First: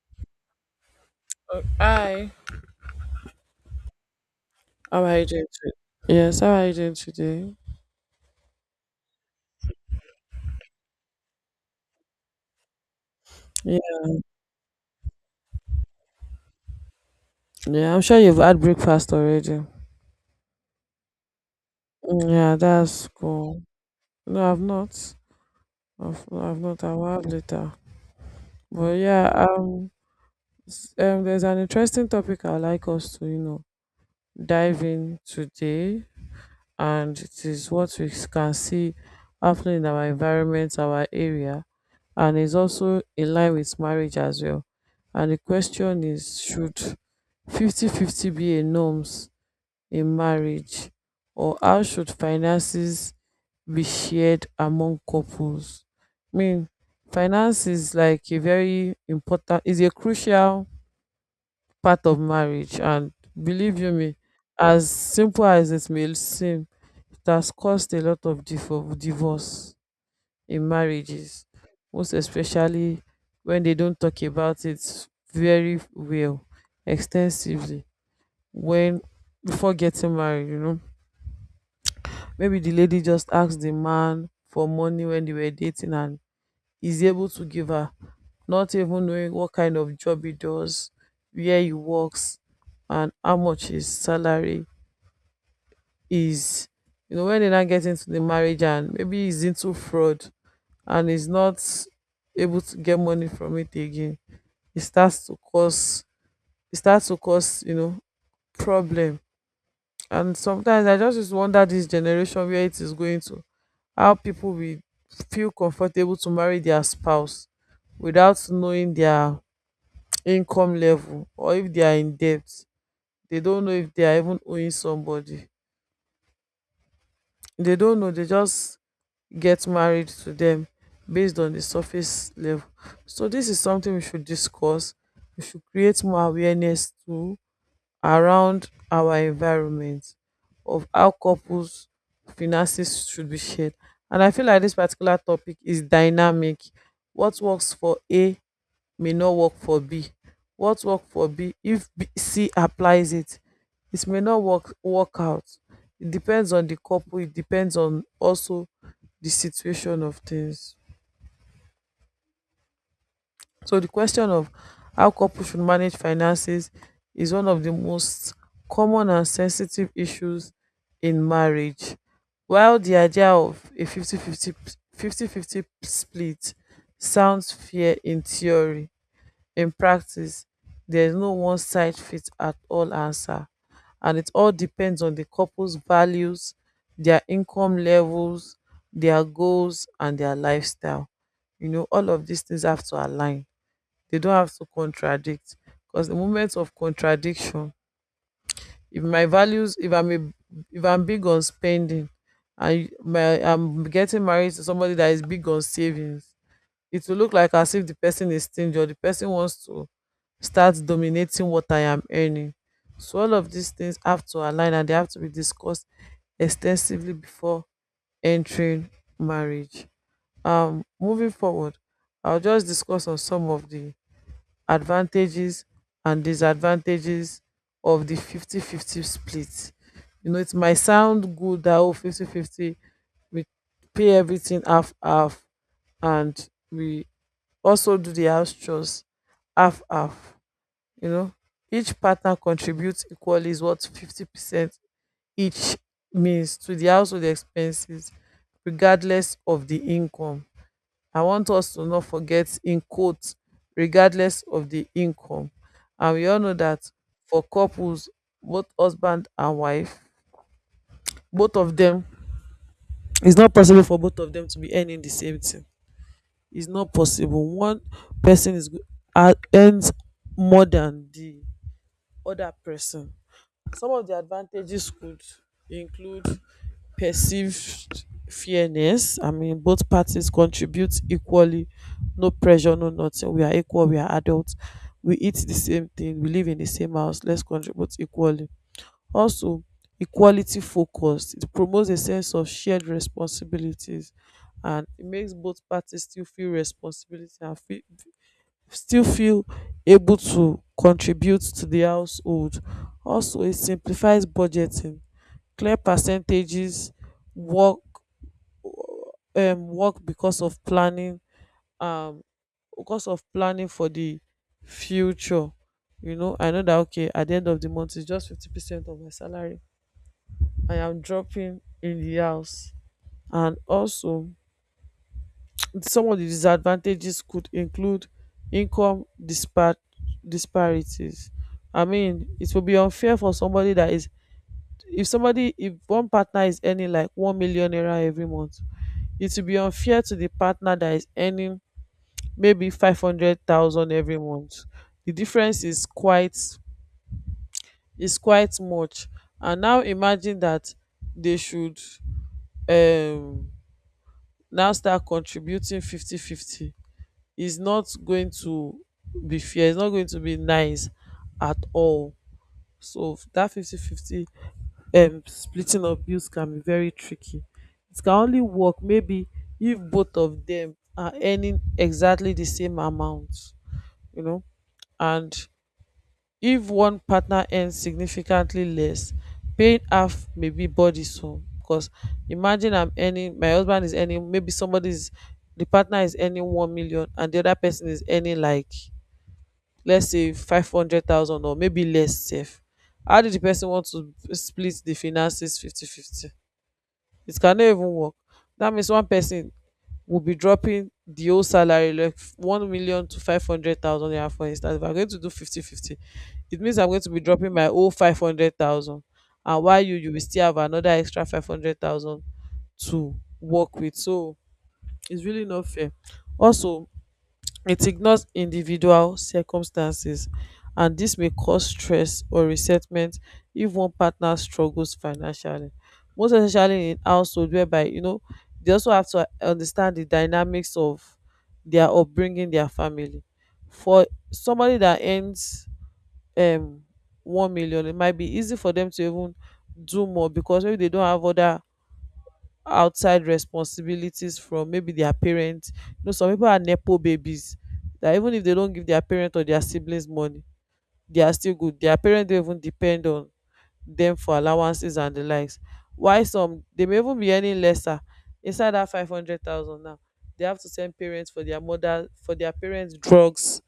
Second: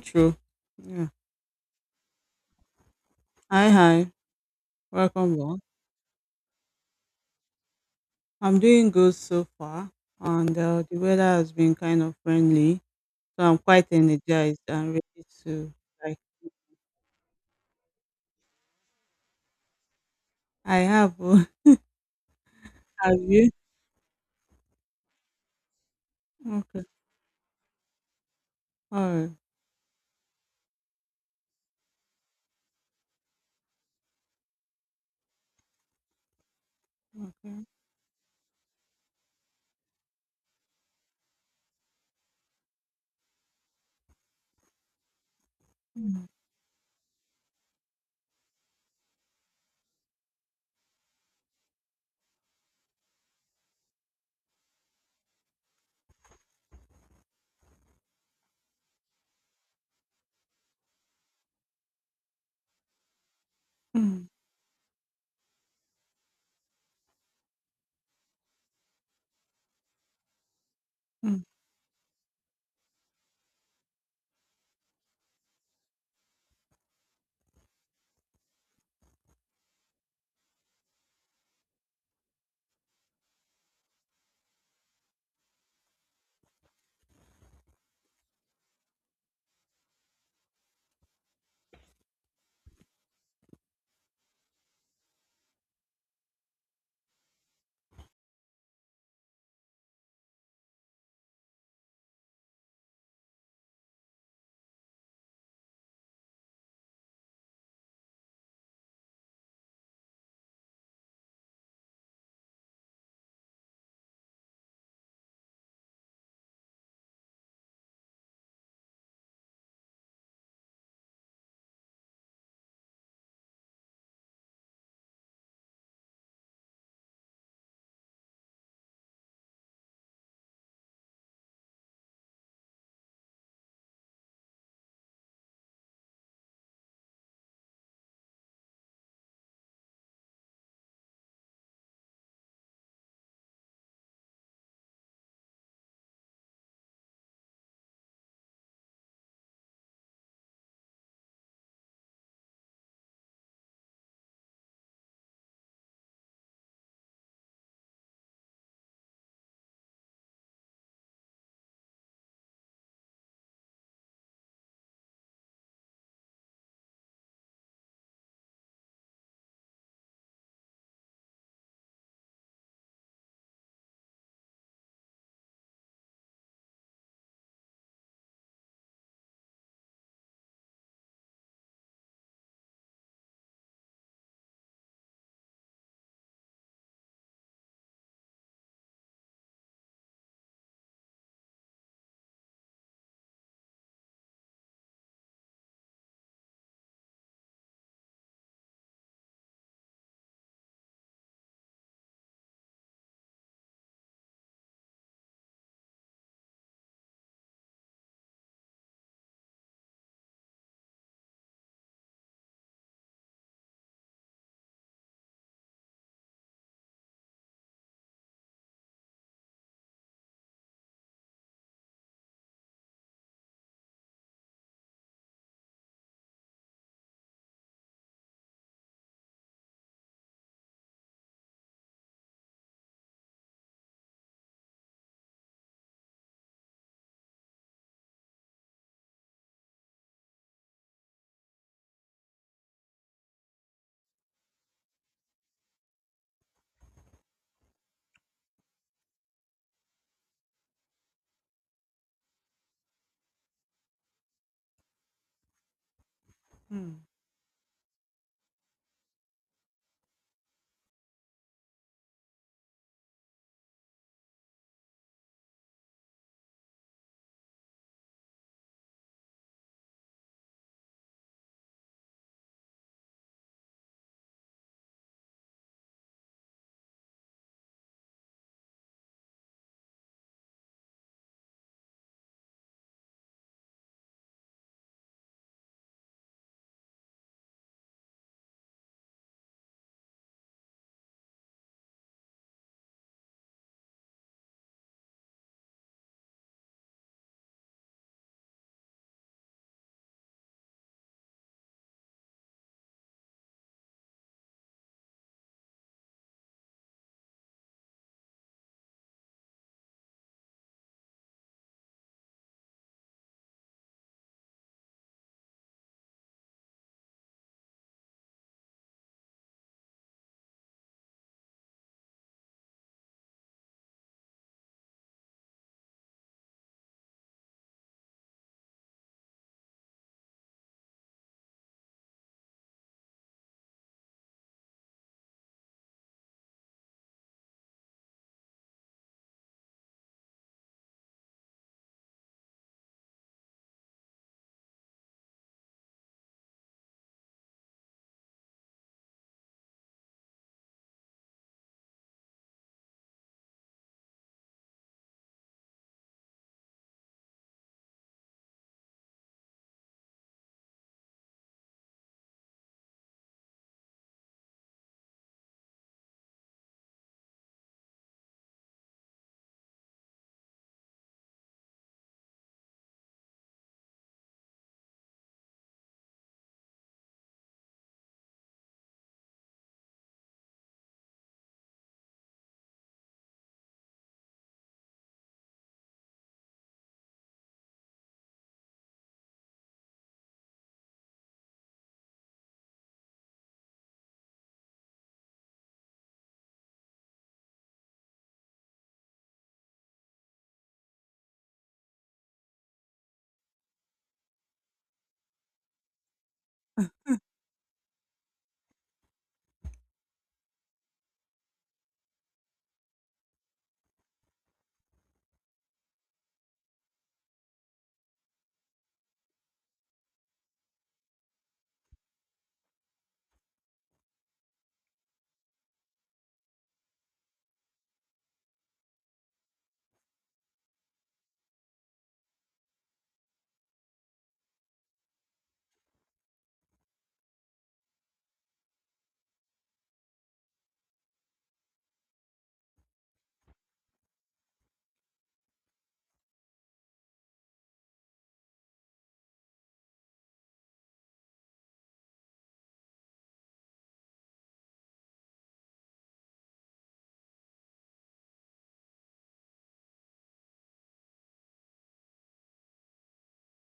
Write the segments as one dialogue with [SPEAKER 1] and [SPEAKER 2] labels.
[SPEAKER 1] True. Yeah.
[SPEAKER 2] Oh, hi.
[SPEAKER 1] Hi, hi.
[SPEAKER 2] How are you
[SPEAKER 1] Welcome
[SPEAKER 2] doing
[SPEAKER 1] back.
[SPEAKER 2] today? Yes, how are you doing today?
[SPEAKER 1] I'm doing good so far, and the weather has been kind of friendly, so I'm
[SPEAKER 2] Yeah.
[SPEAKER 1] quite energized and ready to like.
[SPEAKER 2] Yeah, I'm sure you've had breakfast already.
[SPEAKER 1] I have. Oh,
[SPEAKER 2] Mm, yeah, that's
[SPEAKER 1] have you?
[SPEAKER 2] cool. No, I've not. I've not.
[SPEAKER 1] Okay.
[SPEAKER 2] I will have later. But
[SPEAKER 1] All
[SPEAKER 2] yeah,
[SPEAKER 1] right.
[SPEAKER 2] there's an interesting topic I'd like us to dive in today, and it
[SPEAKER 1] Okay.
[SPEAKER 2] is what we can see happening in our environment, our area, and is also in line with marriage as well. And the question
[SPEAKER 1] Mm,
[SPEAKER 2] is, should 50-50 be a norms in marriage, or how should finances be shared among couples? I mean, finance is like a very important, is a crucial part of marriage. And believe you me,
[SPEAKER 1] mm,
[SPEAKER 2] as simple as it may seem, it has caused a lot of divorce in
[SPEAKER 1] mm,
[SPEAKER 2] marriages, most especially when they don't talk about it very well, extensively. When before getting married, you know. Maybe the lady just asked the man for money when they were dating and he's able to give her, not even knowing what kind of job he does, where he works, and how much his salary is. You know, when they now get into the marriage and maybe he's into fraud and he's not able to get money from it again, it starts to cause it starts to cause problem. And sometimes I just used to wonder this generation where it is going to, how people will feel comfortable to marry their spouse without knowing their income level or if they are in debt. They don't know if they are even owing somebody. They don't know, they just get married to them based on the surface level. So this is something we should discuss. We should create more awareness to around our environment of how couples finances should be shared. And I feel like this particular topic is dynamic. What works for A may not work for B. What work for B, if B, C applies it, it may not work out. It depends on the couple. It depends on also the situation of things. So the question of how couples should manage finances is one of the most common and sensitive issues in marriage. While the idea of a 50-50 split sounds fair in theory, in practice, there is no one size fits at all answer. And it all depends on the couple's values, their income levels, their goals, and their lifestyle. You know, all of these things have to align, they don't have to contradict, because the moment of contradiction, if my values if I'm big on spending, and my I'm getting married to somebody that is big on savings, it will look like as if the person is stingy or the person wants to start dominating what I am earning. So all of these things have to align, and they have to be discussed extensively before entering marriage. Moving forward, I'll just discuss on some of the advantages and disadvantages of the 50-50 split. You know, it might sound good that oh, 50 fifty, we pay everything half half, and we also do the house chores half half. You know, each partner contributes equally is what 50% each means to the household expenses regardless of the income. I want us to not forget, im quote, regardless of di income, and we all know dat,
[SPEAKER 1] mm.
[SPEAKER 2] for couples, both husband and wife, both of dem, it's not possible for both of dem to be earning the same thing. It's not possible. One person is ah, earns more than the other person. Some of the advantages could include perceived fairness. I mean, both parties contribute equally. No pressure, no nothing. We are equal. We are adults. We eat the same thing. We live in the same house. Let's contribute equally. Also, equality focused. It promotes a sense of shared responsibilities, and it makes both parties still feel responsibility and feel, still feel able to contribute to the household. Also, it simplifies budgeting. Clear percentages work work because of planning, um for the future. You know, I know that okay, at the end of the month, it's just 50% of my salary I am dropping in the house. And also, some of the disadvantages could include income disparities. I mean, it will be unfair for somebody that is, if one partner is earning like 1 million naira every month. It will be unfair to the partner that is earning maybe 500,000 every month. The difference is quite much. And now imagine that they should um now start contributing 50 50. It's not going to be fair, it's not going to be nice at all. So that 50 50, splitting of bills can be very tricky. It can only work maybe if both of them are earning exactly the same amount, you know. And if one partner earns significantly less, paying half may be burdensome. Because imagine I'm earning, my husband is earning, maybe somebody's, the partner is earning 1 million, and the other person is earning like, let's say 500,000 or maybe less. Safe. How did the person want to split the finances 50 50? It cannot even work. That means one person will be dropping the whole salary, like 1 million to 500,000 naira. For instance, if I'm going to do 50 50, it means I'm going to be dropping my whole 500,000, and while you will still have another extra 500,000 to work with. So it's really not fair. Also, it ignores individual circumstances, and this may cause stress or resentment if one partner struggles financially. Most especially in household whereby, you know, they also have to understand the dynamics of their upbringing, their family. For somebody that earns um 1 million, it might be easy for them to even do more because maybe they don't have other outside responsibilities from maybe their parents. You know, some people are nepo babies that even if they don't give their parent or their siblings money, they are still good. Their parents don't even depend on them for allowances and the likes. Why some they may even be earning lesser inside that 500,000 now. They have to send parents for their mother for their parents' drugs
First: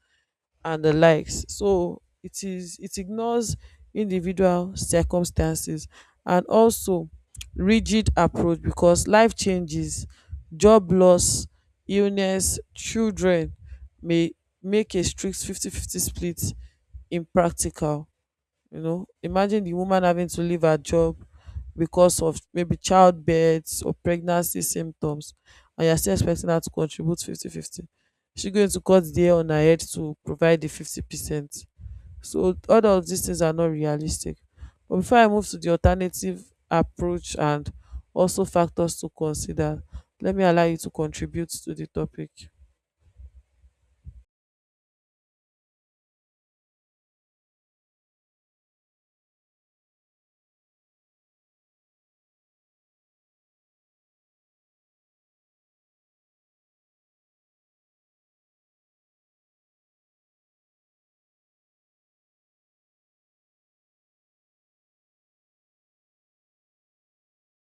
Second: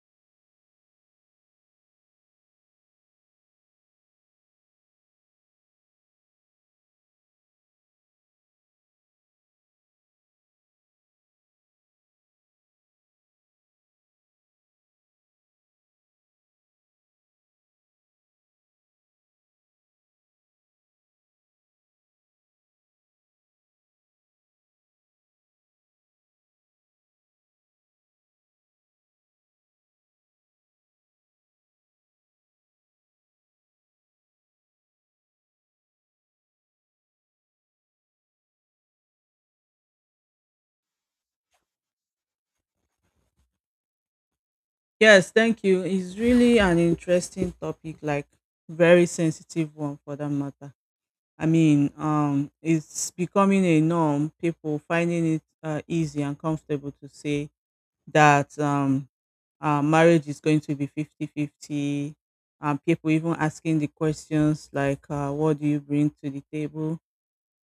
[SPEAKER 2] and the likes. So it is, it ignores individual circumstances. And also, rigid approach, because life changes, job loss, illness, children may make a strict 50-50 split impractical. You know, imagine the woman having to leave her job because of maybe childbirth or pregnancy symptoms, and you're still expecting her to contribute 50-50. She's going to cut the hair on her head to provide the 50%. So, all of these things are not realistic. But before I move to the alternative approach and also factors to consider, let me allow you to contribute to the topic.
[SPEAKER 1] Yes. Thank you. It's really an interesting topic, like very sensitive one for that matter. I mean, it's becoming a norm. People finding it easy and comfortable to say that marriage is going to be 50-50. People even asking the questions like, what do you bring to the table?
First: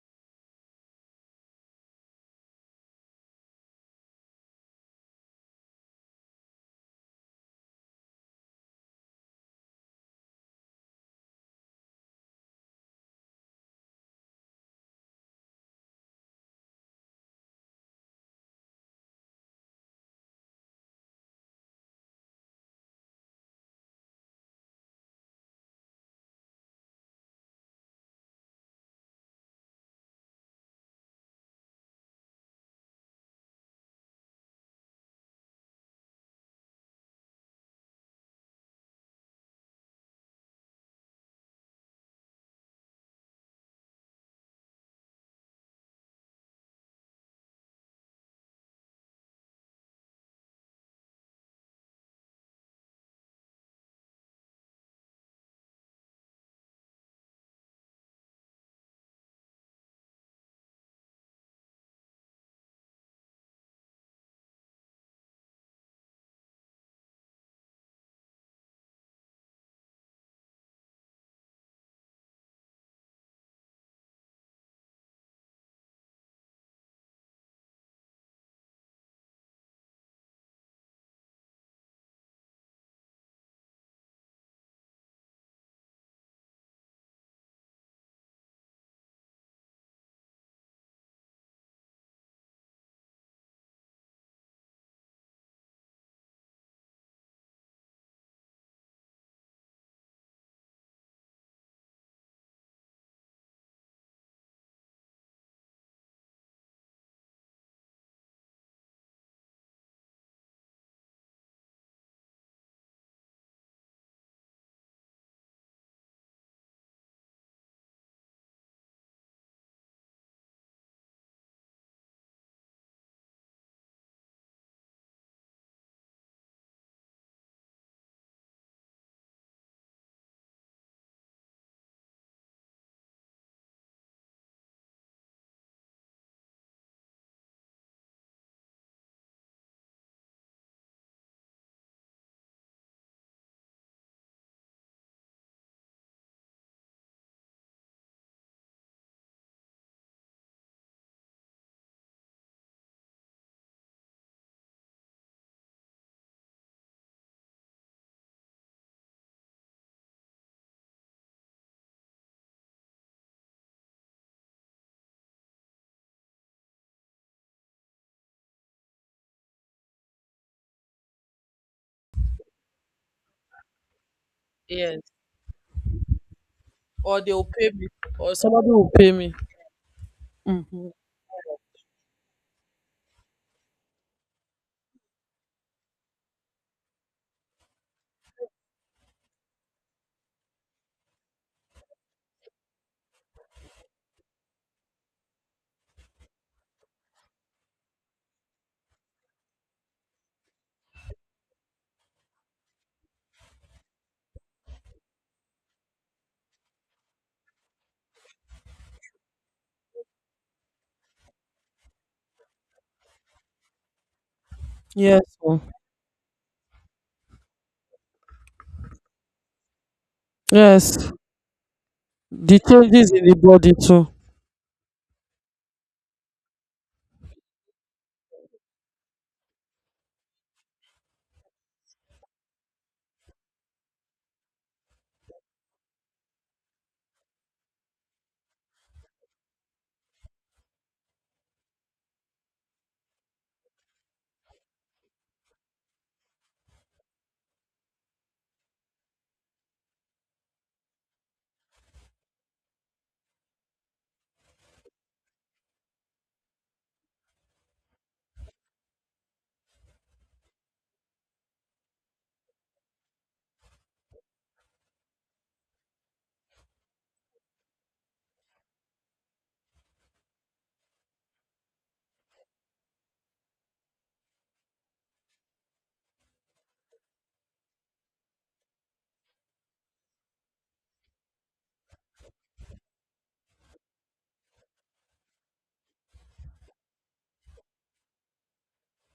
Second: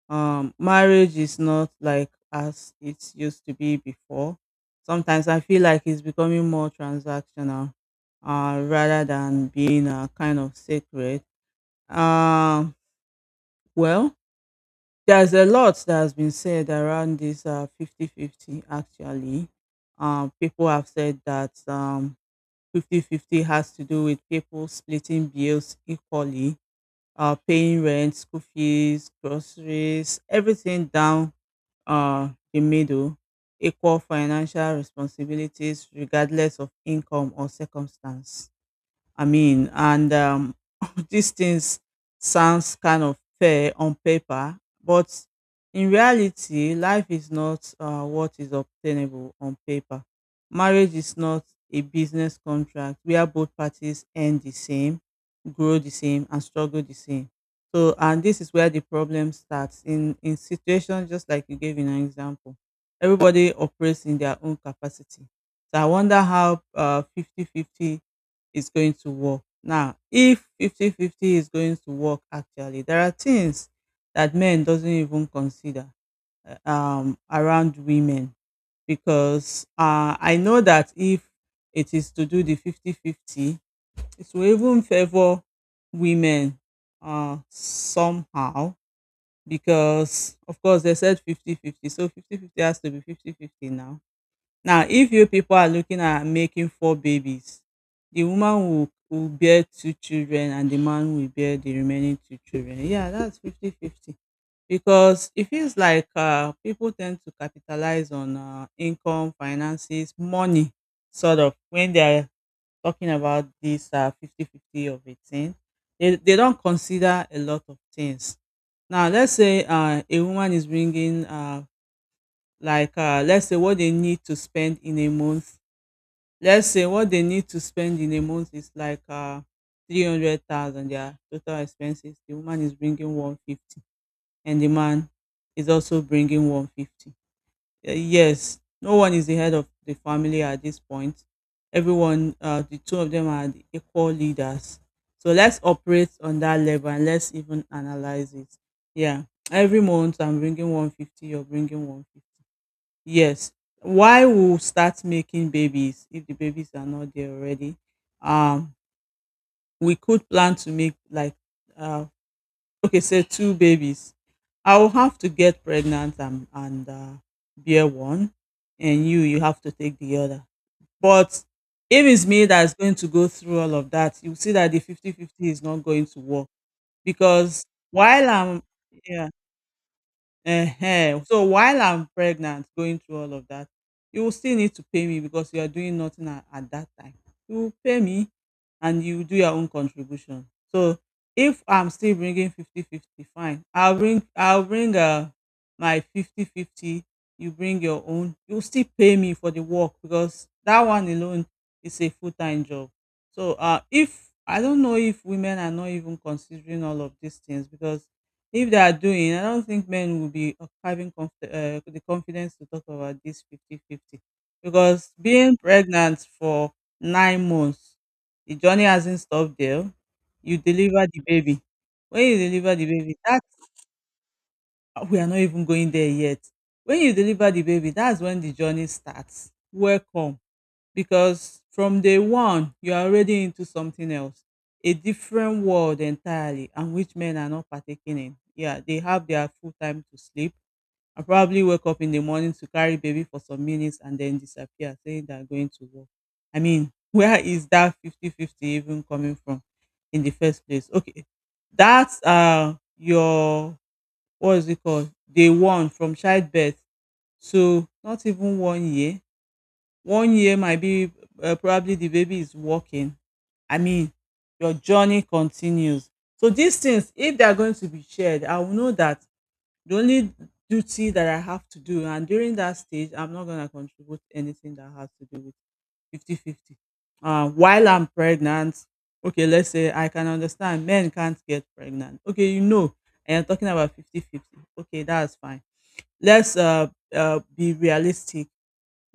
[SPEAKER 1] Marriage is not like as it used to be before. Sometimes I feel like it's becoming more transactional rather than being a kind of sacred. Um, well, there's a lot that has been said around this 50 fifty, actually. People have said that 50-50 has to do with people splitting bills equally, paying rent, school fees, groceries, everything down the middle, equal financial responsibilities regardless of income or circumstance. I mean, and these things sounds kind of fair on paper, but in reality, life is not what is obtainable on paper. Marriage is not a business contract where both parties earn the same, grow the same, and struggle the same. So, and this is where the problem starts in situations just like you gave in an example. Everybody operates in their own capacity. So I wonder how 50 fifty is going to work. Now, if 50-50 is going to work actually, there are things that men doesn't even consider around women because I know that if it is to do the 50-50, 50 it will even favor women somehow because, of course, they said 50-50, so 50-50 has to be 50-50 now. Now, if you people are looking at making four babies, the woman will bear two children and the man will bear the remaining two children. Yeah, that's 50-50. Because it feels like people tend to capitalize on income, finances, money, sort of, when they're talking about this 50 50 of a thing. They don't consider a lot of things. Now, let's say a woman is bringing, let's say what they need to spend in a month let's say what they need to spend in a month is like 300,000, their total expenses. The woman is bringing 150 and the man is also bringing 150. Yes, no one is the head of the family at this point. Everyone, the two of them, are the equal leaders, so let's operate on that level and let's even analyze it. Yeah, every month I'm bringing 150, you're bringing 150. Yes. Why we start making babies if the babies are not there already? Um, we could plan to make like uh, okay, say two babies. I will have to get pregnant and bear one, and you have to take the other. But if it's me that's going to go through all of that, you see that the
[SPEAKER 2] Yes.
[SPEAKER 1] 50-50 is not going to work
[SPEAKER 2] Or they will
[SPEAKER 1] because
[SPEAKER 2] pay me.
[SPEAKER 1] while
[SPEAKER 2] Or
[SPEAKER 1] I'm,
[SPEAKER 2] somebody will pay
[SPEAKER 1] yeah.
[SPEAKER 2] me.
[SPEAKER 1] Ehen. So while I'm pregnant going through all of that, you will still need to pay me because you are doing nothing at that time. You will pay me and you do your own contribution. So if I'm still bringing 50-50, fine. I'll bring my 50-50. You bring your own. You'll still pay me for the work because that one alone is a full-time job. So if I don't know if women are not even considering all of these things. Because if they are doing, I don't think men will be of having the confidence to talk about this 50-50, because
[SPEAKER 2] Yes.
[SPEAKER 1] being
[SPEAKER 2] Oh.
[SPEAKER 1] pregnant for 9 months, the journey hasn't stopped there. You
[SPEAKER 2] Yes.
[SPEAKER 1] deliver the baby. When you
[SPEAKER 2] The
[SPEAKER 1] deliver the
[SPEAKER 2] changes
[SPEAKER 1] baby,
[SPEAKER 2] in the
[SPEAKER 1] that's,
[SPEAKER 2] body too.
[SPEAKER 1] we are not even going there yet. When you deliver the baby, that's when the journey starts. Welcome, because from day one you're already into something else, a different world entirely, and which men are not partaking in. Yeah, they have their full time to sleep and probably wake up in the morning to carry baby for some minutes and then disappear saying they're going to work. I mean, where is that 50-50 even coming from in the first place? Okay, that's your, what is it called, day one from childbirth to not even one year. One year might be probably the baby is walking. I mean, your journey continues. So these things, if they are going to be shared, I will know that the only duty that I have to do, and during that stage, I'm not going to contribute anything that has to do with 50-50. While I'm pregnant, okay, let's say I can understand men can't get pregnant. Okay, and you're talking about 50-50. Okay, that's fine. Let's, be realistic.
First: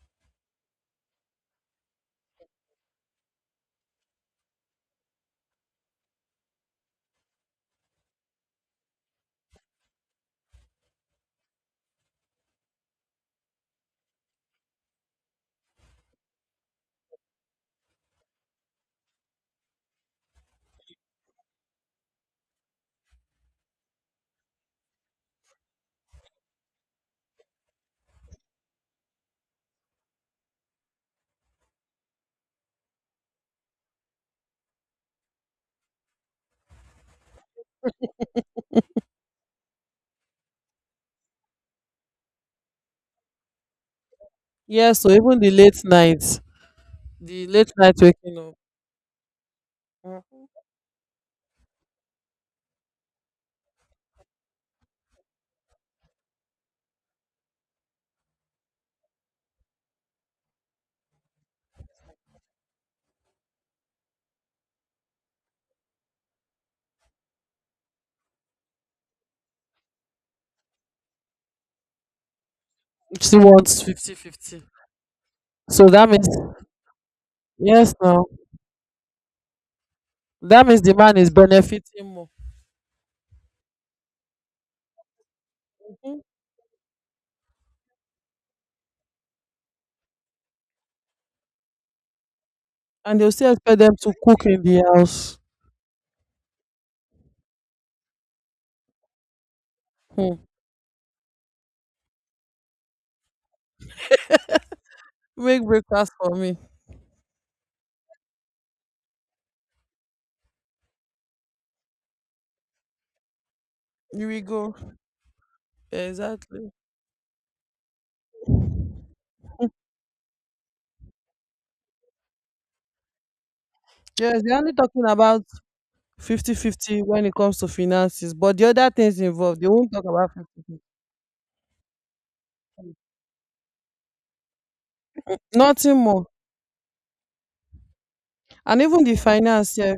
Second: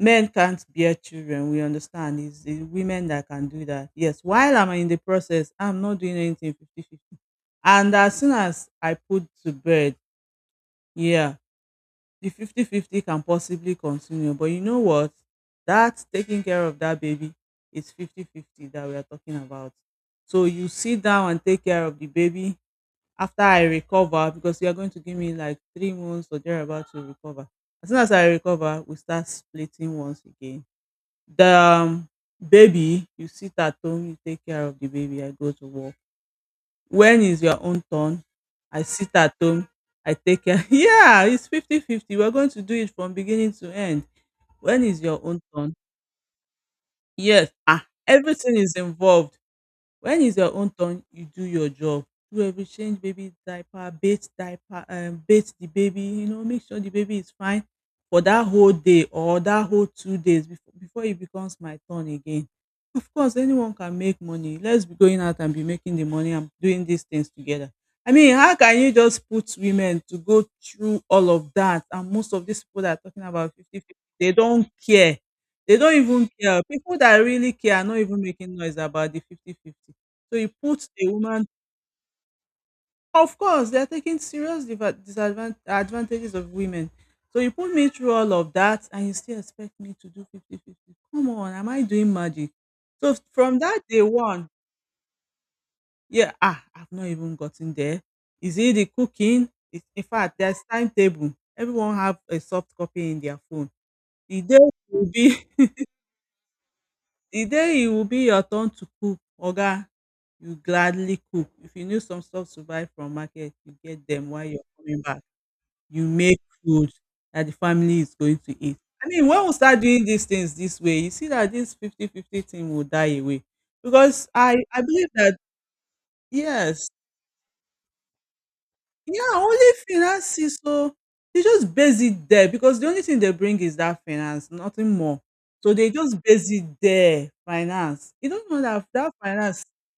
[SPEAKER 1] Men can't bear children, we understand. It's the women that can do that. Yes, while I'm in the process, I'm not doing anything 50-50. And as soon as I put to bed, yeah, the 50-50 can possibly continue. But you know what? That taking care of that baby is 50-50 that we are talking about. So you sit down and take care of the baby after I recover, because you are going to give me like 3 months or thereabout to recover. As soon as I recover, we start splitting once again the baby. You sit at home, you take care of the baby, I go to work. When is your own turn? I sit at home, I take care. Yeah, it's 50-50. We're going to do it from beginning to end. When
[SPEAKER 2] Yes,
[SPEAKER 1] is
[SPEAKER 2] so
[SPEAKER 1] your
[SPEAKER 2] even
[SPEAKER 1] own turn?
[SPEAKER 2] the
[SPEAKER 1] Yes,
[SPEAKER 2] late night waking up,
[SPEAKER 1] everything is involved. When it's
[SPEAKER 2] mm,
[SPEAKER 1] your own turn, you do your job. Do every change baby diaper, bath the baby, make sure the baby is fine for that whole day or that whole 2 days before it becomes my turn again. Of course, anyone can make money. Let's be going out and be making the money and doing these things together. I mean, how can you just put women to go through all of that? And most of these people that are talking
[SPEAKER 2] she
[SPEAKER 1] about 50
[SPEAKER 2] wants
[SPEAKER 1] 50, they
[SPEAKER 2] 50-50.
[SPEAKER 1] don't care. They
[SPEAKER 2] So
[SPEAKER 1] don't
[SPEAKER 2] that means,
[SPEAKER 1] even care. People that really care are
[SPEAKER 2] yes,
[SPEAKER 1] not even
[SPEAKER 2] now,
[SPEAKER 1] making noise about the 50 50. So you
[SPEAKER 2] that means
[SPEAKER 1] put
[SPEAKER 2] the
[SPEAKER 1] a
[SPEAKER 2] man is
[SPEAKER 1] woman,
[SPEAKER 2] benefiting more.
[SPEAKER 1] of course, they're taking serious diva disadvan
[SPEAKER 2] Mhm.
[SPEAKER 1] advantages of women. So you put me through all of that and you still expect me to do 50/50. Come on, am I doing magic? So
[SPEAKER 2] And they'll still
[SPEAKER 1] from that
[SPEAKER 2] expect them
[SPEAKER 1] day
[SPEAKER 2] to cook
[SPEAKER 1] 1,
[SPEAKER 2] in the house.
[SPEAKER 1] yeah, I've not even gotten there. Is it the cooking? It's, in fact,
[SPEAKER 2] Hmm.
[SPEAKER 1] there's timetable. Everyone have a soft copy in their phone. The day will be
[SPEAKER 2] Make breakfast for me.
[SPEAKER 1] The day e will be your turn to cook, oga, you gladly cook. If you need some stuff to buy from market, you get
[SPEAKER 2] Here
[SPEAKER 1] dem
[SPEAKER 2] we
[SPEAKER 1] while you're
[SPEAKER 2] go.
[SPEAKER 1] coming back. You make
[SPEAKER 2] Exactly.
[SPEAKER 1] food that the family is going to eat. I mean, when we start doing these things this way, you see that this 50/50 thing will die away. Because
[SPEAKER 2] Yes,
[SPEAKER 1] I
[SPEAKER 2] they're only
[SPEAKER 1] I
[SPEAKER 2] talking
[SPEAKER 1] believe that,
[SPEAKER 2] about
[SPEAKER 1] yes.
[SPEAKER 2] 50-50 when it comes to finances, but the other things
[SPEAKER 1] Yeah,
[SPEAKER 2] involved,
[SPEAKER 1] only
[SPEAKER 2] they won't talk about
[SPEAKER 1] finance
[SPEAKER 2] 50
[SPEAKER 1] is,
[SPEAKER 2] fifty.
[SPEAKER 1] so they just base it there because the only thing they bring is that finance, nothing more. So they
[SPEAKER 2] Nothing
[SPEAKER 1] just
[SPEAKER 2] more.
[SPEAKER 1] base it there, finance. You don't know
[SPEAKER 2] And
[SPEAKER 1] that
[SPEAKER 2] even
[SPEAKER 1] that
[SPEAKER 2] the
[SPEAKER 1] finance.
[SPEAKER 2] finance, yeah,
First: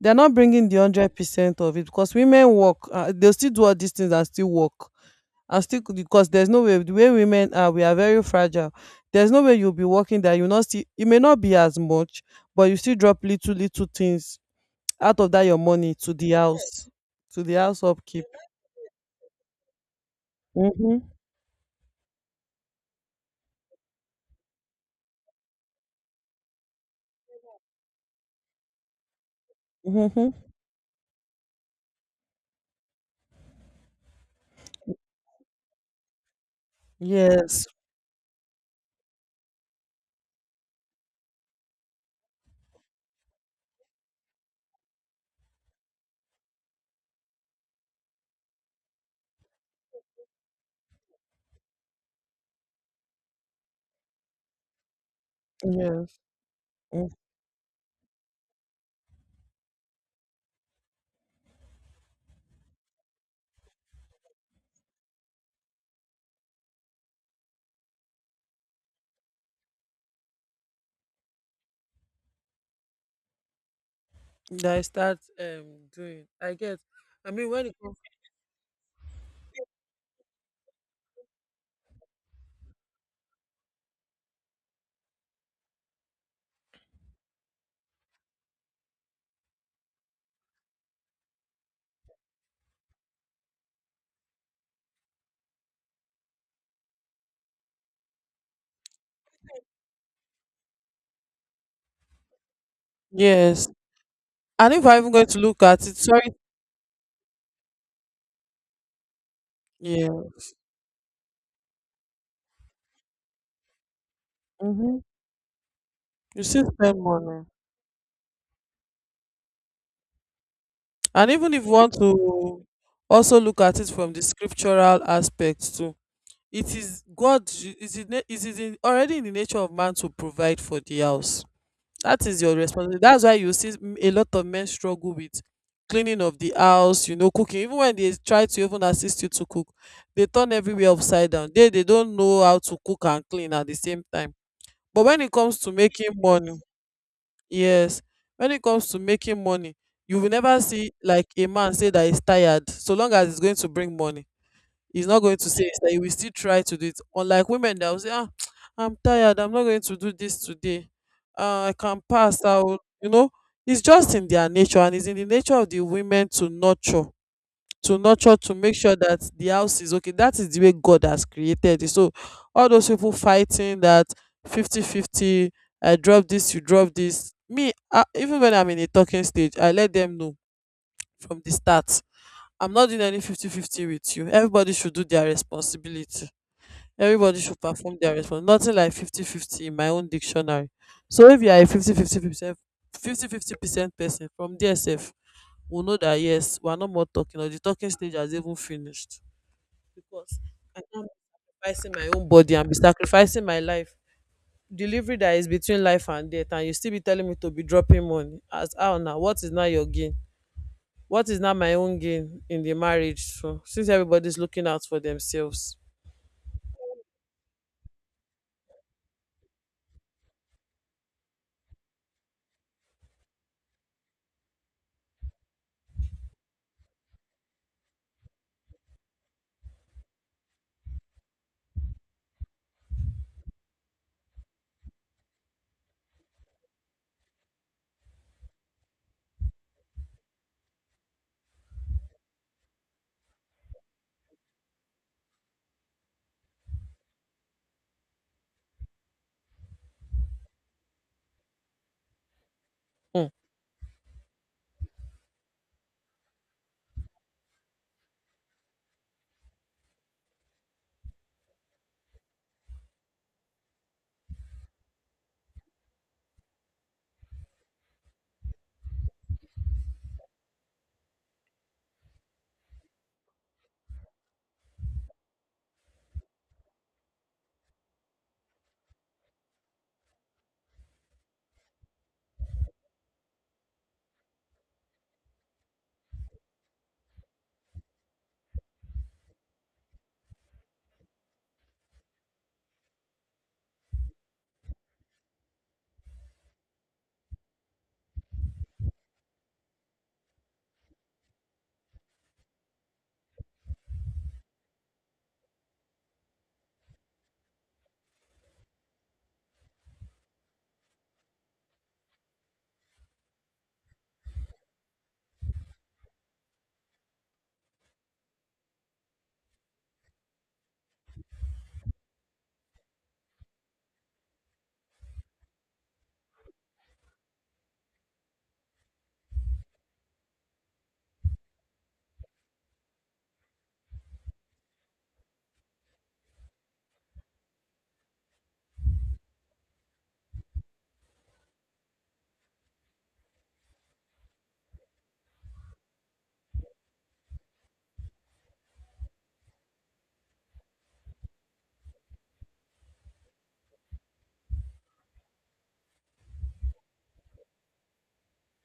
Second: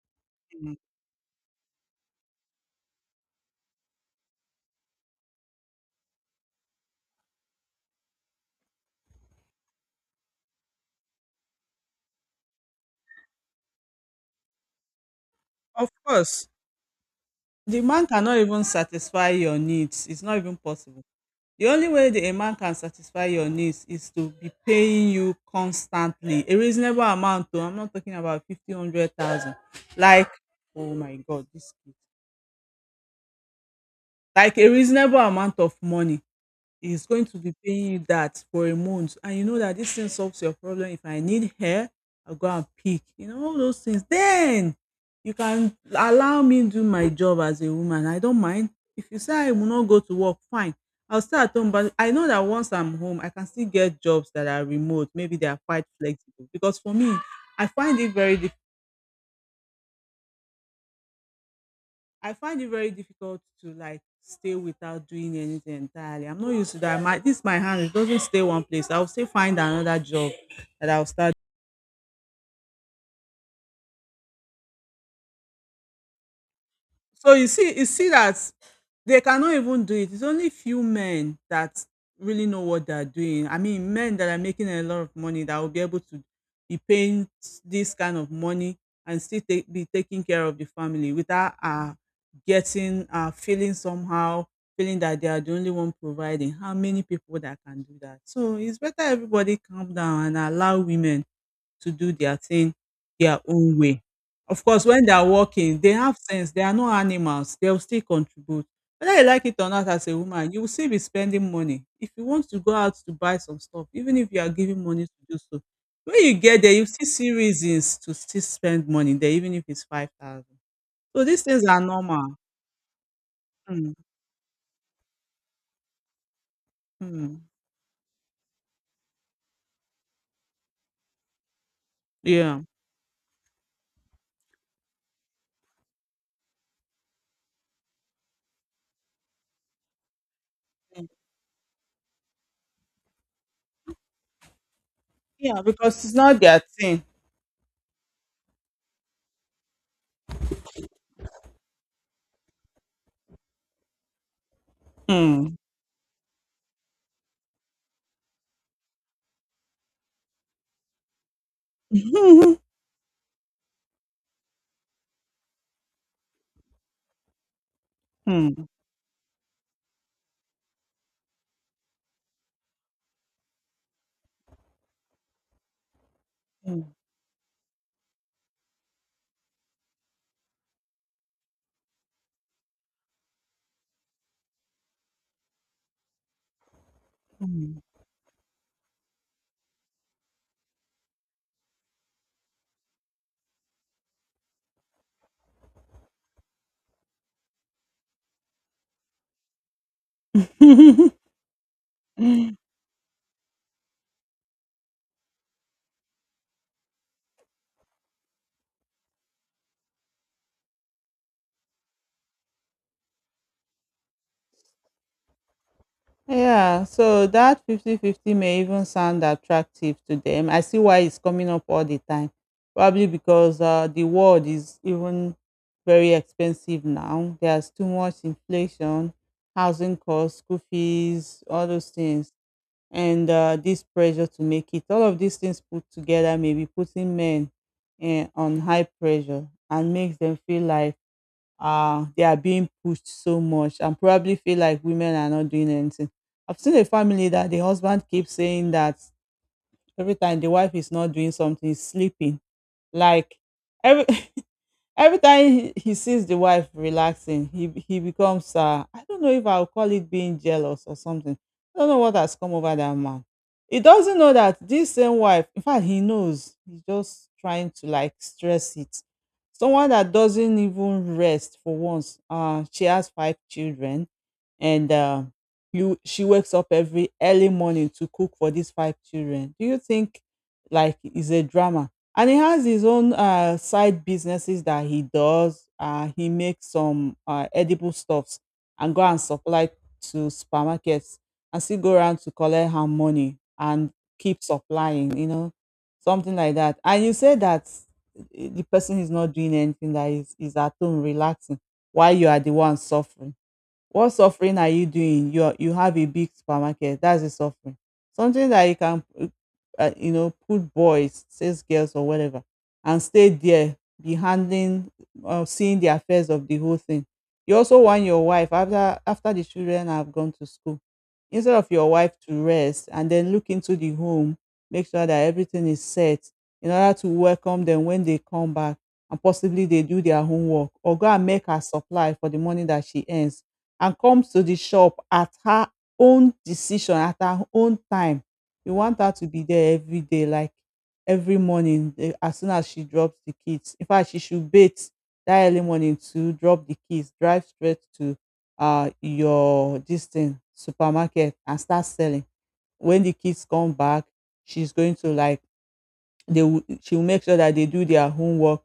[SPEAKER 2] they are not bringing the 100% of it because women work. They still do all these things and still work. And still, because there's no way, the way women are, we are very fragile. There's no way you'll be working that you not see. It may not be as much, but you still drop little little things out of that your
[SPEAKER 1] Of
[SPEAKER 2] money to the
[SPEAKER 1] course,
[SPEAKER 2] house, to the
[SPEAKER 1] the
[SPEAKER 2] house
[SPEAKER 1] man
[SPEAKER 2] upkeep.
[SPEAKER 1] cannot even satisfy your needs. It's not even possible.
[SPEAKER 2] Mm-hmm.
[SPEAKER 1] The only way that a man can satisfy your needs is to be paying you constantly a reasonable amount. Though I'm not talking about 50, 100,000. Like,
[SPEAKER 2] Mm-hmm.
[SPEAKER 1] oh my God, this kid. Like a reasonable amount of money is going to be
[SPEAKER 2] Yes.
[SPEAKER 1] paying you that for a month and you know that this thing solves your problem. If I need hair I'll go and pick, all those things. Then you can allow me do my job as a woman. I don't mind if you say I will not go to work. Fine, I'll stay at home. But I know that once I'm home I can still get jobs that are remote, maybe they are quite
[SPEAKER 2] Yes.
[SPEAKER 1] flexible, because for
[SPEAKER 2] Mm.
[SPEAKER 1] me I find it very difficult. I find it very difficult to like stay without doing anything entirely. I'm not used to that. My this my hand it doesn't stay one place. I'll still find another job that I'll start.
[SPEAKER 2] That I start doing, I get. I
[SPEAKER 1] So you
[SPEAKER 2] mean, when
[SPEAKER 1] see,
[SPEAKER 2] it
[SPEAKER 1] you
[SPEAKER 2] comes,
[SPEAKER 1] see that they cannot even do it. It's only few men that really know what they're doing. I mean, men that are making a lot of money that will be able to be paying this kind of money and still be taking care of the family without getting, feeling somehow, feeling that they are the only one providing. How many people that can do that? So it's better everybody calm down and allow women to do their thing their
[SPEAKER 2] yes.
[SPEAKER 1] own way. Of
[SPEAKER 2] And
[SPEAKER 1] course,
[SPEAKER 2] if I'm
[SPEAKER 1] when
[SPEAKER 2] even
[SPEAKER 1] they
[SPEAKER 2] going
[SPEAKER 1] are
[SPEAKER 2] to look
[SPEAKER 1] working,
[SPEAKER 2] at
[SPEAKER 1] they
[SPEAKER 2] it,
[SPEAKER 1] have
[SPEAKER 2] sorry.
[SPEAKER 1] sense. They are not animals. They will still contribute. Whether you like it or not, as
[SPEAKER 2] Yeah.
[SPEAKER 1] a woman, you will still be spending money. If you want to go out to buy some stuff, even if you are giving
[SPEAKER 2] Mm-hmm.
[SPEAKER 1] money to do so, when you
[SPEAKER 2] You
[SPEAKER 1] get
[SPEAKER 2] still
[SPEAKER 1] there, you
[SPEAKER 2] spend
[SPEAKER 1] still see
[SPEAKER 2] money.
[SPEAKER 1] reasons to still spend money there, even if it's 5,000. So
[SPEAKER 2] And
[SPEAKER 1] these
[SPEAKER 2] even
[SPEAKER 1] things
[SPEAKER 2] if you
[SPEAKER 1] are
[SPEAKER 2] want
[SPEAKER 1] normal.
[SPEAKER 2] to also look at it
[SPEAKER 1] Mm,
[SPEAKER 2] from the scriptural aspect too, it is
[SPEAKER 1] mm,
[SPEAKER 2] God, is it, it is in, already in the nature of man to provide for the house. That is your
[SPEAKER 1] yeah.
[SPEAKER 2] responsibility. That's why you see a lot of men struggle with cleaning of the house, you know, cooking. Even when they try to even assist you to cook, they turn everywhere
[SPEAKER 1] Mm.
[SPEAKER 2] upside down. They don't know how to cook and clean at the same time. But when it comes
[SPEAKER 1] Yeah,
[SPEAKER 2] to
[SPEAKER 1] because
[SPEAKER 2] making
[SPEAKER 1] it's not
[SPEAKER 2] money,
[SPEAKER 1] their thing.
[SPEAKER 2] yes, when it comes to making money, you will never see like a man say that he's tired, so long as he's going to bring money. He's not going to
[SPEAKER 1] Mm.
[SPEAKER 2] say that he will still try to do it. Unlike women that will say, ah, I'm tired, I'm not going to do this today. I can pass out. It's just in their nature, and it's in the nature of the women to nurture to
[SPEAKER 1] Mm,
[SPEAKER 2] make sure that the house is okay. That is the way God has created it. So all those people fighting that fifty-fifty. I drop this, you drop this, me, I, even when I'm in a talking stage, I let them know from the start, I'm not doing any fifty-fifty with you. Everybody should do their responsibility, everybody should
[SPEAKER 1] mm,
[SPEAKER 2] perform their response. Nothing like fifty-fifty in my own dictionary. So if you are a fifty-fifty percent person from DSF, will know that yes, we are no more talking, or the talking stage has even finished. Because I am
[SPEAKER 1] mm.
[SPEAKER 2] sacrificing my own body and be sacrificing my life. Delivery that is between life and death, and you still be telling me to be dropping money. As how now? What is now your gain? What is now my own gain in the marriage? So since everybody's looking out for themselves.
[SPEAKER 1] Yeah, so that 50-50 may even sound attractive to them. I see why it's coming up all the time. Probably because the world is even very expensive now. There's too much inflation, housing costs, school fees, all those things, and this pressure to make it. All of these things put together may be putting men on high pressure and makes them feel like they are being pushed so much and probably feel like women are not doing anything. I've seen a family that the husband keeps saying that every time the wife is not doing something, he's sleeping.
[SPEAKER 2] Hmm.
[SPEAKER 1] Like every every time he sees the wife relaxing, he becomes I don't know if I'll call it being jealous or something. I don't know what has come over that man. He doesn't know that this same wife, in fact, he knows. He's just trying to like stress it. Someone that doesn't even rest for once. She has five children, and you she wakes up every early morning to cook for these five children. Do you think like is a drama? And he has his own side businesses that he does. He makes some edible stuffs and go and supply to supermarkets and still go around to collect her money and keep supplying, something like that. And you say that the person is not doing anything that is at home relaxing while you are the one suffering. What suffering are you doing? You have a big supermarket. That's a suffering. Something that you can, put boys, says girls, or whatever, and stay there, be handling, seeing the affairs of the whole thing. You also want your wife after the children have gone to school, instead of your wife to rest and then look into the home, make sure that everything is set in order to welcome them when they come back and possibly they do their homework or go and make her supply for the money that she earns and comes to the shop at her own decision, at her own time. You want her to be there every day, like every morning, as soon as she drops the kids. In fact, she should bathe that early morning to drop the kids, drive straight to your this thing supermarket and start selling. When the kids come back, she's going to like she will make sure that they do their homework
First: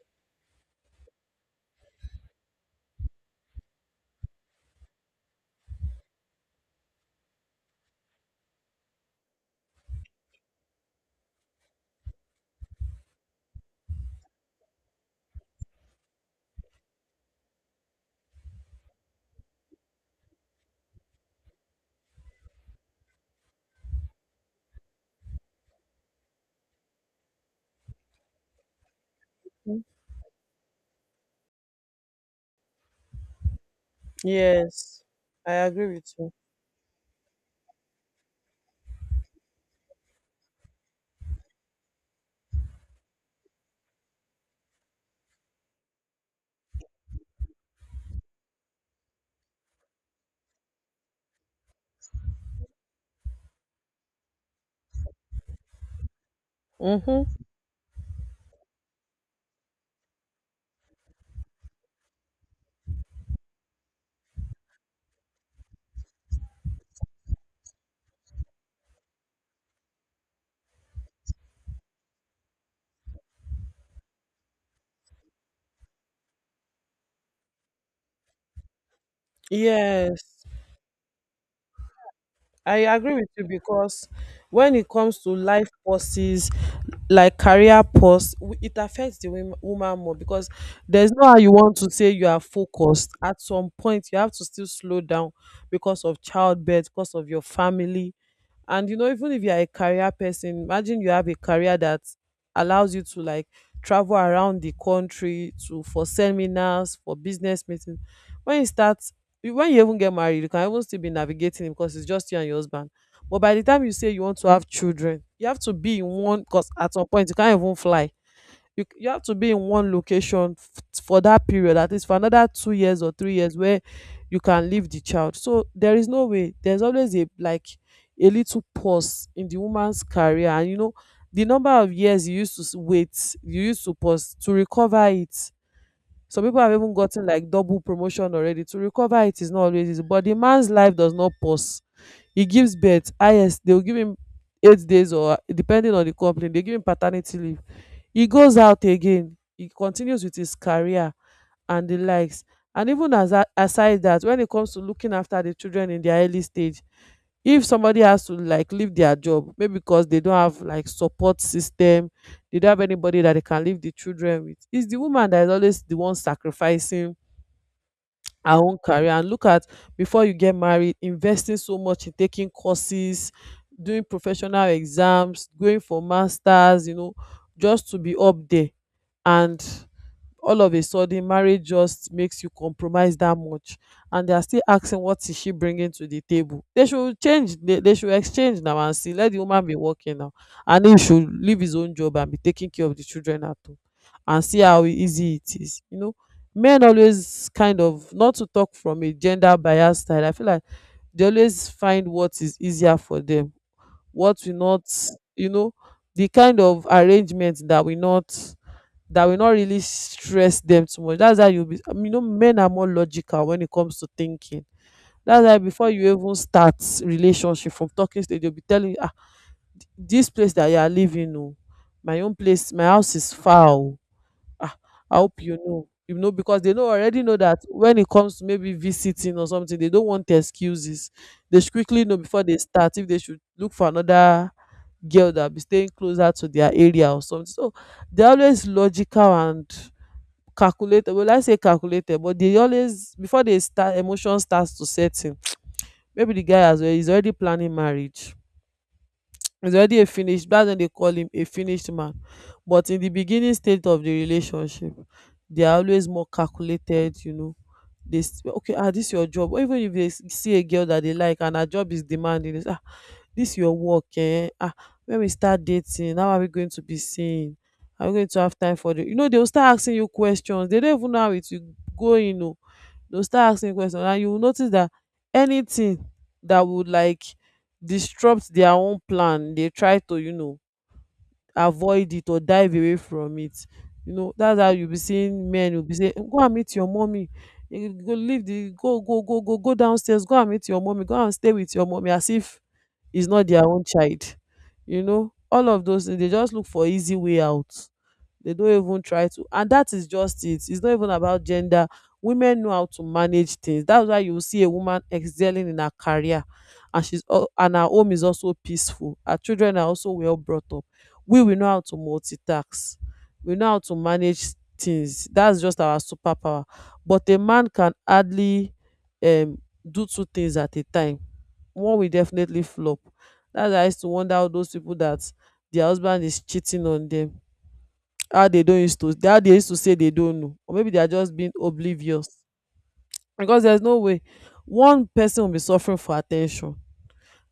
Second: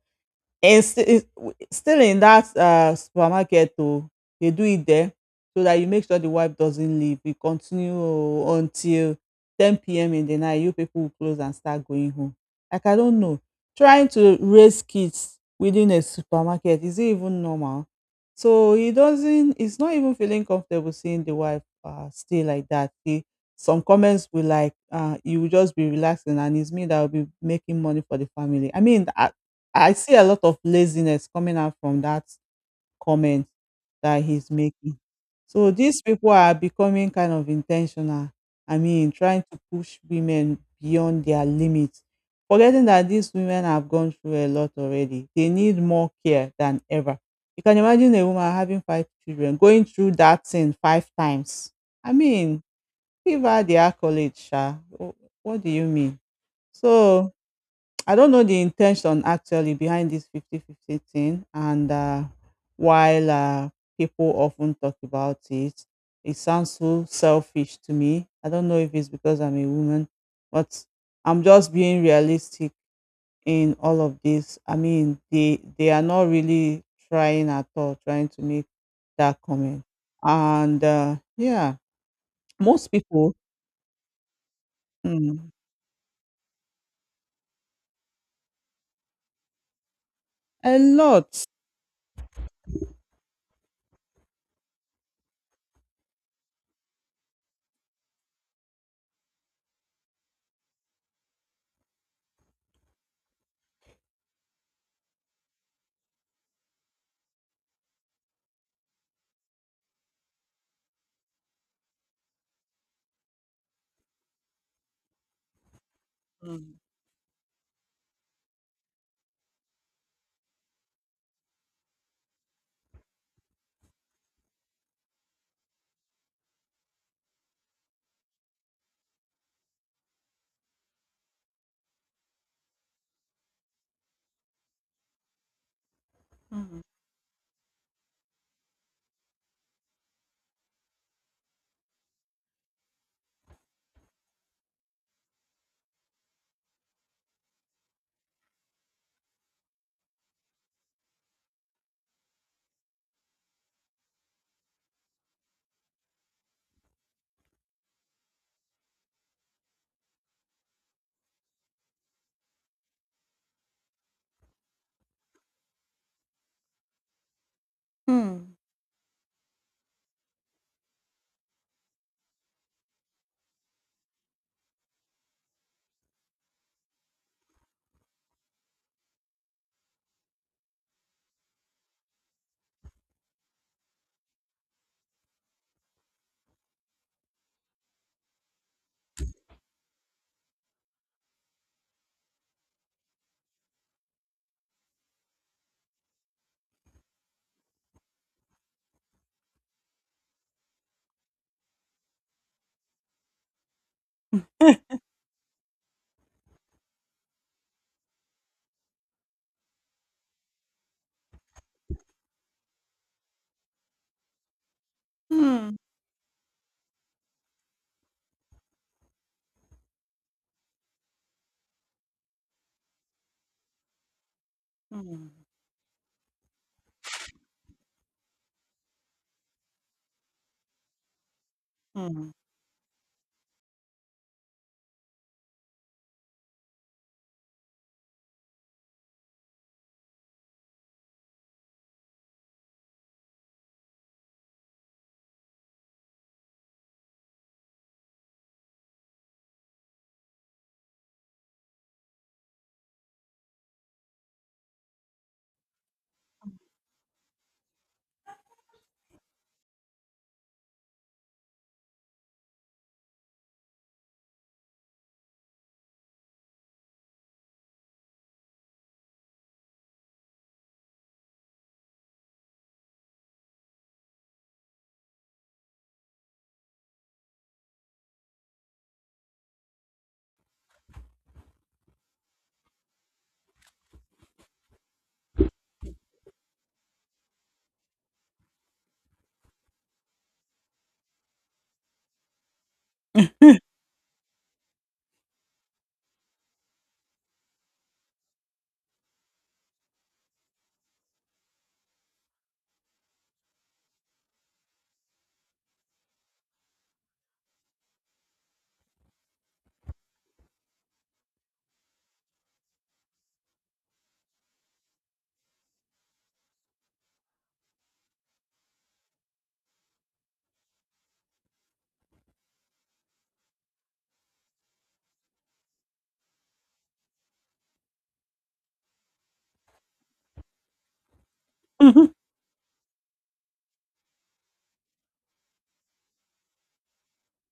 [SPEAKER 1] and still in that supermarket, oh, they do it there so that you make sure the wife doesn't leave. We continue oh, until 10 p.m. in the night. You people will close and start going home. Like, I don't know. Trying to raise kids within a supermarket, is it even normal? So he's not even feeling comfortable seeing the wife stay like that. Some comments will like, you will just be relaxing and it's me that will be making money for the family. I mean, I see a lot of laziness coming out from that comment that he's making.
[SPEAKER 2] Yes, I
[SPEAKER 1] So
[SPEAKER 2] agree
[SPEAKER 1] these
[SPEAKER 2] with
[SPEAKER 1] people
[SPEAKER 2] you.
[SPEAKER 1] are becoming kind of intentional. I mean, trying to push women beyond their limits, forgetting that these women have gone through a lot already. They need more care than ever. You can imagine a woman having five children going through that thing five times. I mean, give her the accolade, Sha. Wh- What do you mean? So
[SPEAKER 2] Mm-hmm.
[SPEAKER 1] I don't know the intention actually behind this 50-50 thing. And while people often talk about it, it sounds so selfish to me. I don't know if it's because I'm a woman, but I'm just being realistic in all of this. I mean, they are not really trying at all, trying to make that comment.
[SPEAKER 2] Yes.
[SPEAKER 1] And yeah,
[SPEAKER 2] I
[SPEAKER 1] most
[SPEAKER 2] agree with
[SPEAKER 1] people,
[SPEAKER 2] you because when it comes to
[SPEAKER 1] mm,
[SPEAKER 2] life pauses, like career pause, it affects the woman more because
[SPEAKER 1] a
[SPEAKER 2] there's no how
[SPEAKER 1] lot.
[SPEAKER 2] you want to say you are focused. At some point, you have to still slow down because of childbirth, because of your family. And you know, even if you are a career person, imagine you have a career that allows you to like travel around the country to for seminars, for business meetings. When you start when you even get married, you can even still be navigating him because it's just you and your husband. But by the time you say you want to have children, you have to be in one, because
[SPEAKER 1] Mm,
[SPEAKER 2] at some point you can't even fly, you, you have to be in one location for that period, at least for another 2 years or 3 years, where you can leave the child. So there is no way, there's always a, like, a little pause in the woman's career. And you know the number of years you used to s- wait you used to pause to recover it. Some people have
[SPEAKER 1] mm,
[SPEAKER 2] even gotten like double promotion already. To recover it is not always easy, but the man's life does not pause. He gives birth, ah, yes, they will give him 8 days, or depending on the company they give him paternity leave, he goes out again, he continues with his career and the likes. And even as aside that, when it comes to looking after the children in their early stage, if somebody has to like leave their job, maybe because they don't have like support system, they don't have anybody that they can leave the children with, it's the woman that is always the one sacrificing
[SPEAKER 1] mm,
[SPEAKER 2] our own career. And look at, before you get married, investing so much in taking courses, doing professional exams, going for masters, you know, just to be up there. And all of a sudden marriage just makes you compromise that much, and they are still asking what is she bringing to the table. They should change, they should exchange now and see. Let the woman be working now, and he should leave his own job and be taking care of the children at home, and see how easy it is. You know, men always kind of, not to talk from a gender bias side, I feel like they always find what is easier for them, what will not, you know, the kind of arrangement that will not, that will not really stress them too much. That's how you be. I mean, you know, men are more logical when it comes to thinking. That's why
[SPEAKER 1] mm,
[SPEAKER 2] before you even start relationship, from talking stage they'll be telling you, ah, this place that you are living, oh, my own place, my house is far, oh." Ah, I
[SPEAKER 1] mm,
[SPEAKER 2] hope you know. You know, because they know, already know, that when it comes to maybe visiting or something, they don't want excuses. They should quickly know
[SPEAKER 1] mm.
[SPEAKER 2] before they start if they should look for another girl that be staying closer to their area or something. So they're always logical and calculated. Well, I say calculated, but they always before they start, emotion starts to set in. Maybe the guy has is already planning marriage, he's already a finished, that's when they call him a finished man. But in the beginning state of the relationship, they are always more calculated, you know. They okay, ah, this your job, or even if they see a girl that they like and her job is demanding, they say, ah, this your work, eh, ah, when we start dating, how are we going to be seen? Are we going to have time for the, you know, they will start asking you questions. They don't even know how it will go, you know. They'll start asking questions, and you will notice that anything that would like disrupt their own plan, dey try to, you know, avoid it or dive away from it. You know, that's how you be seeing men will be saying, go and meet your mummy, you go leave the go go go go go downstairs, go and meet your mummy, go and stay with your mummy, as if it's not their own child. You know, all of those things, they just look for easy way out, they don't even try to. And that is just it. It's not even about gender. Women know how to manage things. That's why you will see a woman excelling in her career, and she's and her home is also peaceful, her children are also well brought up. We know how to multitask, we know how to manage things. That's just our superpower. But a man can hardly um do two things at a time, one will definitely flop. That's why I used to wonder how those people that their husband is cheating on them, how they don't used to, how they used to say they don't know, or maybe they are just being
[SPEAKER 1] Mhm.
[SPEAKER 2] oblivious. Because there's no way one person will be suffering for attention.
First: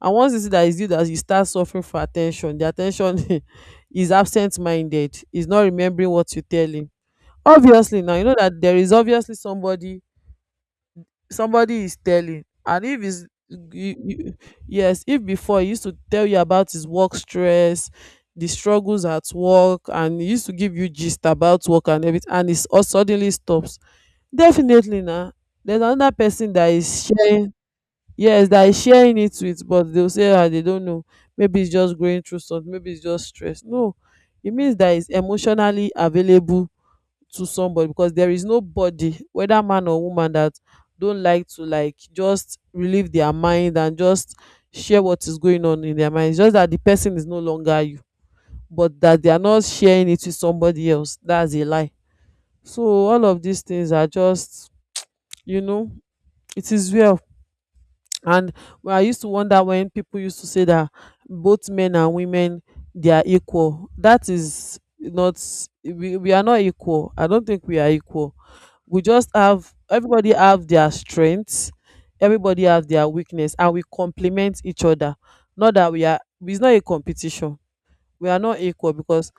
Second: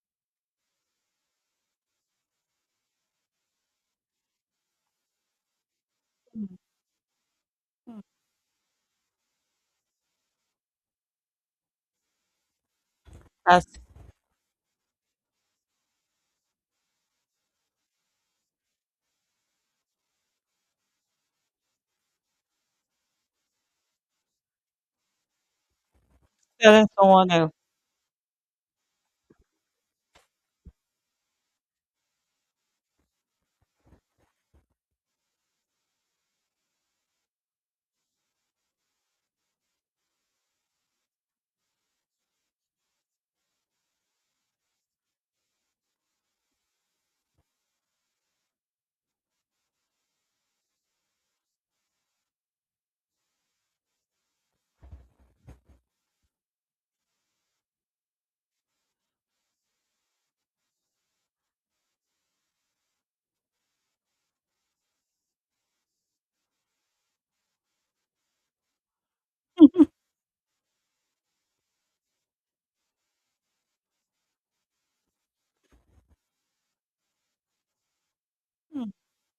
[SPEAKER 2] And once you see that it's you that you start suffering for attention, the attention is absent-minded, is not remembering what you
[SPEAKER 1] Mm,
[SPEAKER 2] tell him. Obviously
[SPEAKER 1] mm.
[SPEAKER 2] now you know that there is obviously somebody, somebody is telling. And if it's
[SPEAKER 1] As
[SPEAKER 2] yes, if before he used to tell you about his work stress, the struggles at work, and he used to give you gist about work and everything, and it all suddenly stops, definitely na, there's another person that
[SPEAKER 1] telling
[SPEAKER 2] is
[SPEAKER 1] someone else.
[SPEAKER 2] sharing. Yes, that is sharing it with. But they'll say, ah, they don't know, maybe it's just going through something, maybe it's just stress. No, it means that it's emotionally available to somebody. Because there is nobody, whether man or woman, that don't like to like just relieve their mind and just share what is going on in their mind. It's just that the person is no longer you. But that they are not sharing it with somebody else, that's a lie. So all of these things are just, you know, it is well. And, well, I used to wonder when people used to say that both men and women, they are equal. That is not. We are not equal. I don't think we are equal. We just have, everybody have their strengths, everybody have their weakness, and we complement each other. Not that we are, it's not a competition. We are not
[SPEAKER 1] Mm.
[SPEAKER 2] equal, because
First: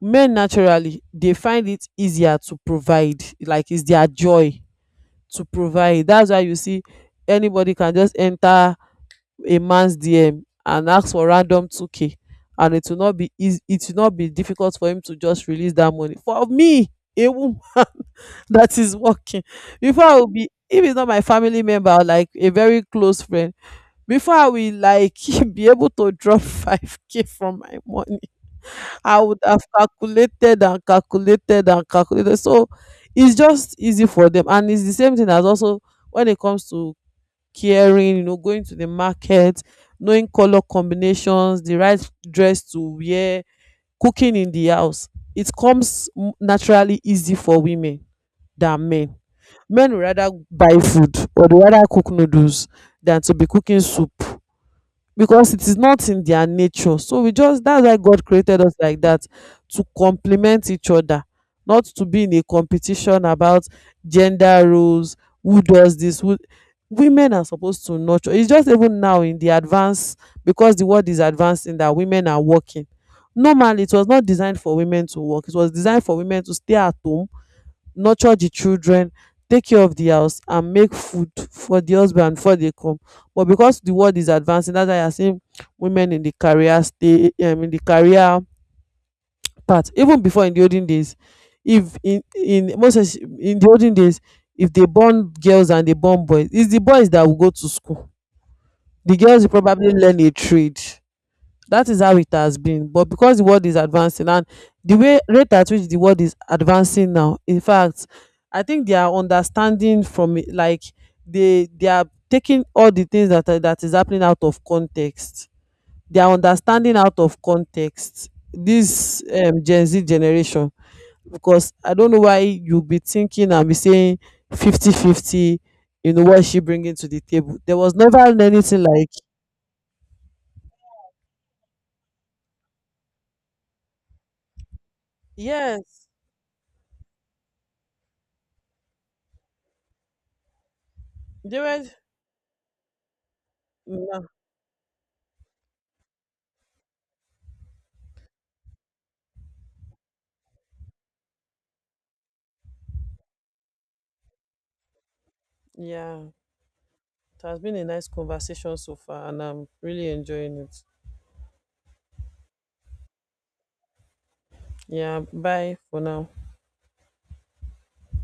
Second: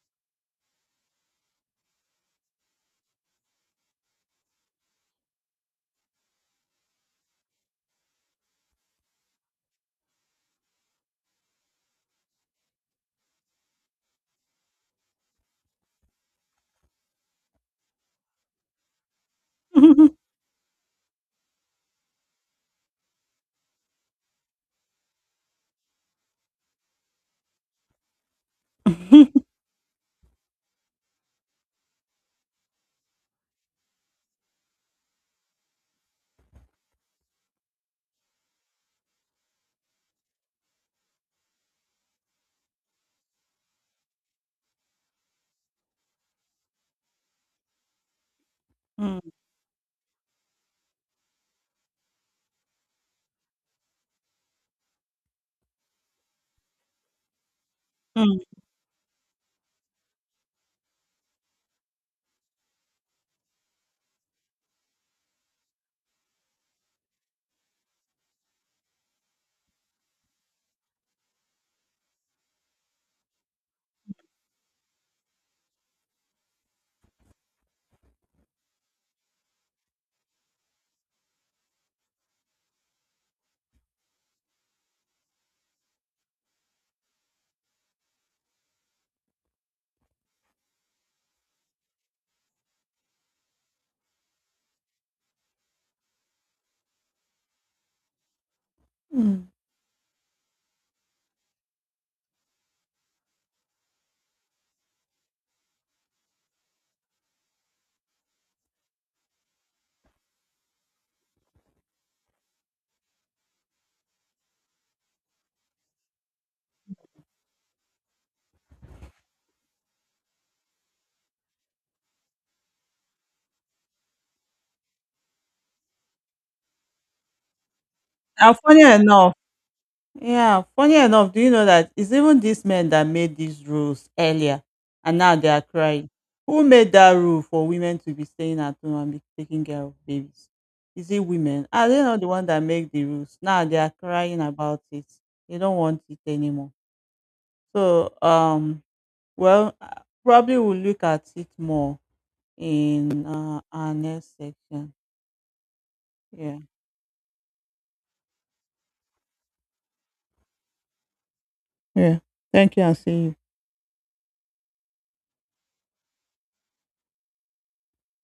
[SPEAKER 2] men naturally they find it easier to provide, like it's their joy to provide. That's why you see anybody can just enter a man's DM and ask for random 2k, and it will not be easy, it will not be difficult for him to just release that money. For me, a woman that is working, before I will be, if it's not my family member or like a very close friend, before I will like be able to drop 5k from my money, I would have calculated and calculated and calculated. So it's just easy for them. And it's the same thing as also when it comes to caring, you know, going to the market, knowing color combinations, the right dress to wear, cooking in the house. It comes naturally easy for women than men.
[SPEAKER 1] Mm,
[SPEAKER 2] Men would rather buy food, or they rather cook noodles than to be cooking soup. Because it is not in their nature. So we just, that's why God
[SPEAKER 1] mm.
[SPEAKER 2] created us like that, to complement each other, not to be in a competition about gender roles, who does this, who. Women are supposed to nurture. It's just even now in the advance, because the world is advancing, that women are working. Normally it was not designed for women to work, it was designed for women to stay at home, nurture the children, take care of the house, and make food for the husband before they come. But because the world is advancing, that's why you are seeing women in the career stay in the career path. Even before, in the olden days, if in most in the olden days, if they born girls and they born boys, it's the boys that will go to school. The girls
[SPEAKER 1] Mm.
[SPEAKER 2] will probably learn a trade. That is how it has been. But because the world is advancing, and the way, rate at which the world is advancing now, in fact, I think they are understanding from it, like they are taking all the things that are, that is happening out of context. They are understanding out of context this Gen Z generation. Because I don't know why you be thinking and be saying fifty-fifty 50. You know what is she bringing to the table. There was never
[SPEAKER 1] And funny
[SPEAKER 2] anything like,
[SPEAKER 1] enough Yeah, funny enough, do you know that it's even these men that made these rules earlier and now they are
[SPEAKER 2] yes,
[SPEAKER 1] crying. Who made that rule for women to be staying at home and be taking care of babies? Is it
[SPEAKER 2] they
[SPEAKER 1] women?
[SPEAKER 2] were,
[SPEAKER 1] Are they not the one that make the rules? Now they are
[SPEAKER 2] yeah.
[SPEAKER 1] crying about it. They don't want it anymore. So, well, probably we'll look at it more in our next section.
[SPEAKER 2] Yeah.
[SPEAKER 1] Yeah.
[SPEAKER 2] It has been a nice conversation so far, and I'm really enjoying it.
[SPEAKER 1] Yeah. Thank you and see you.
[SPEAKER 2] Yeah, bye for now.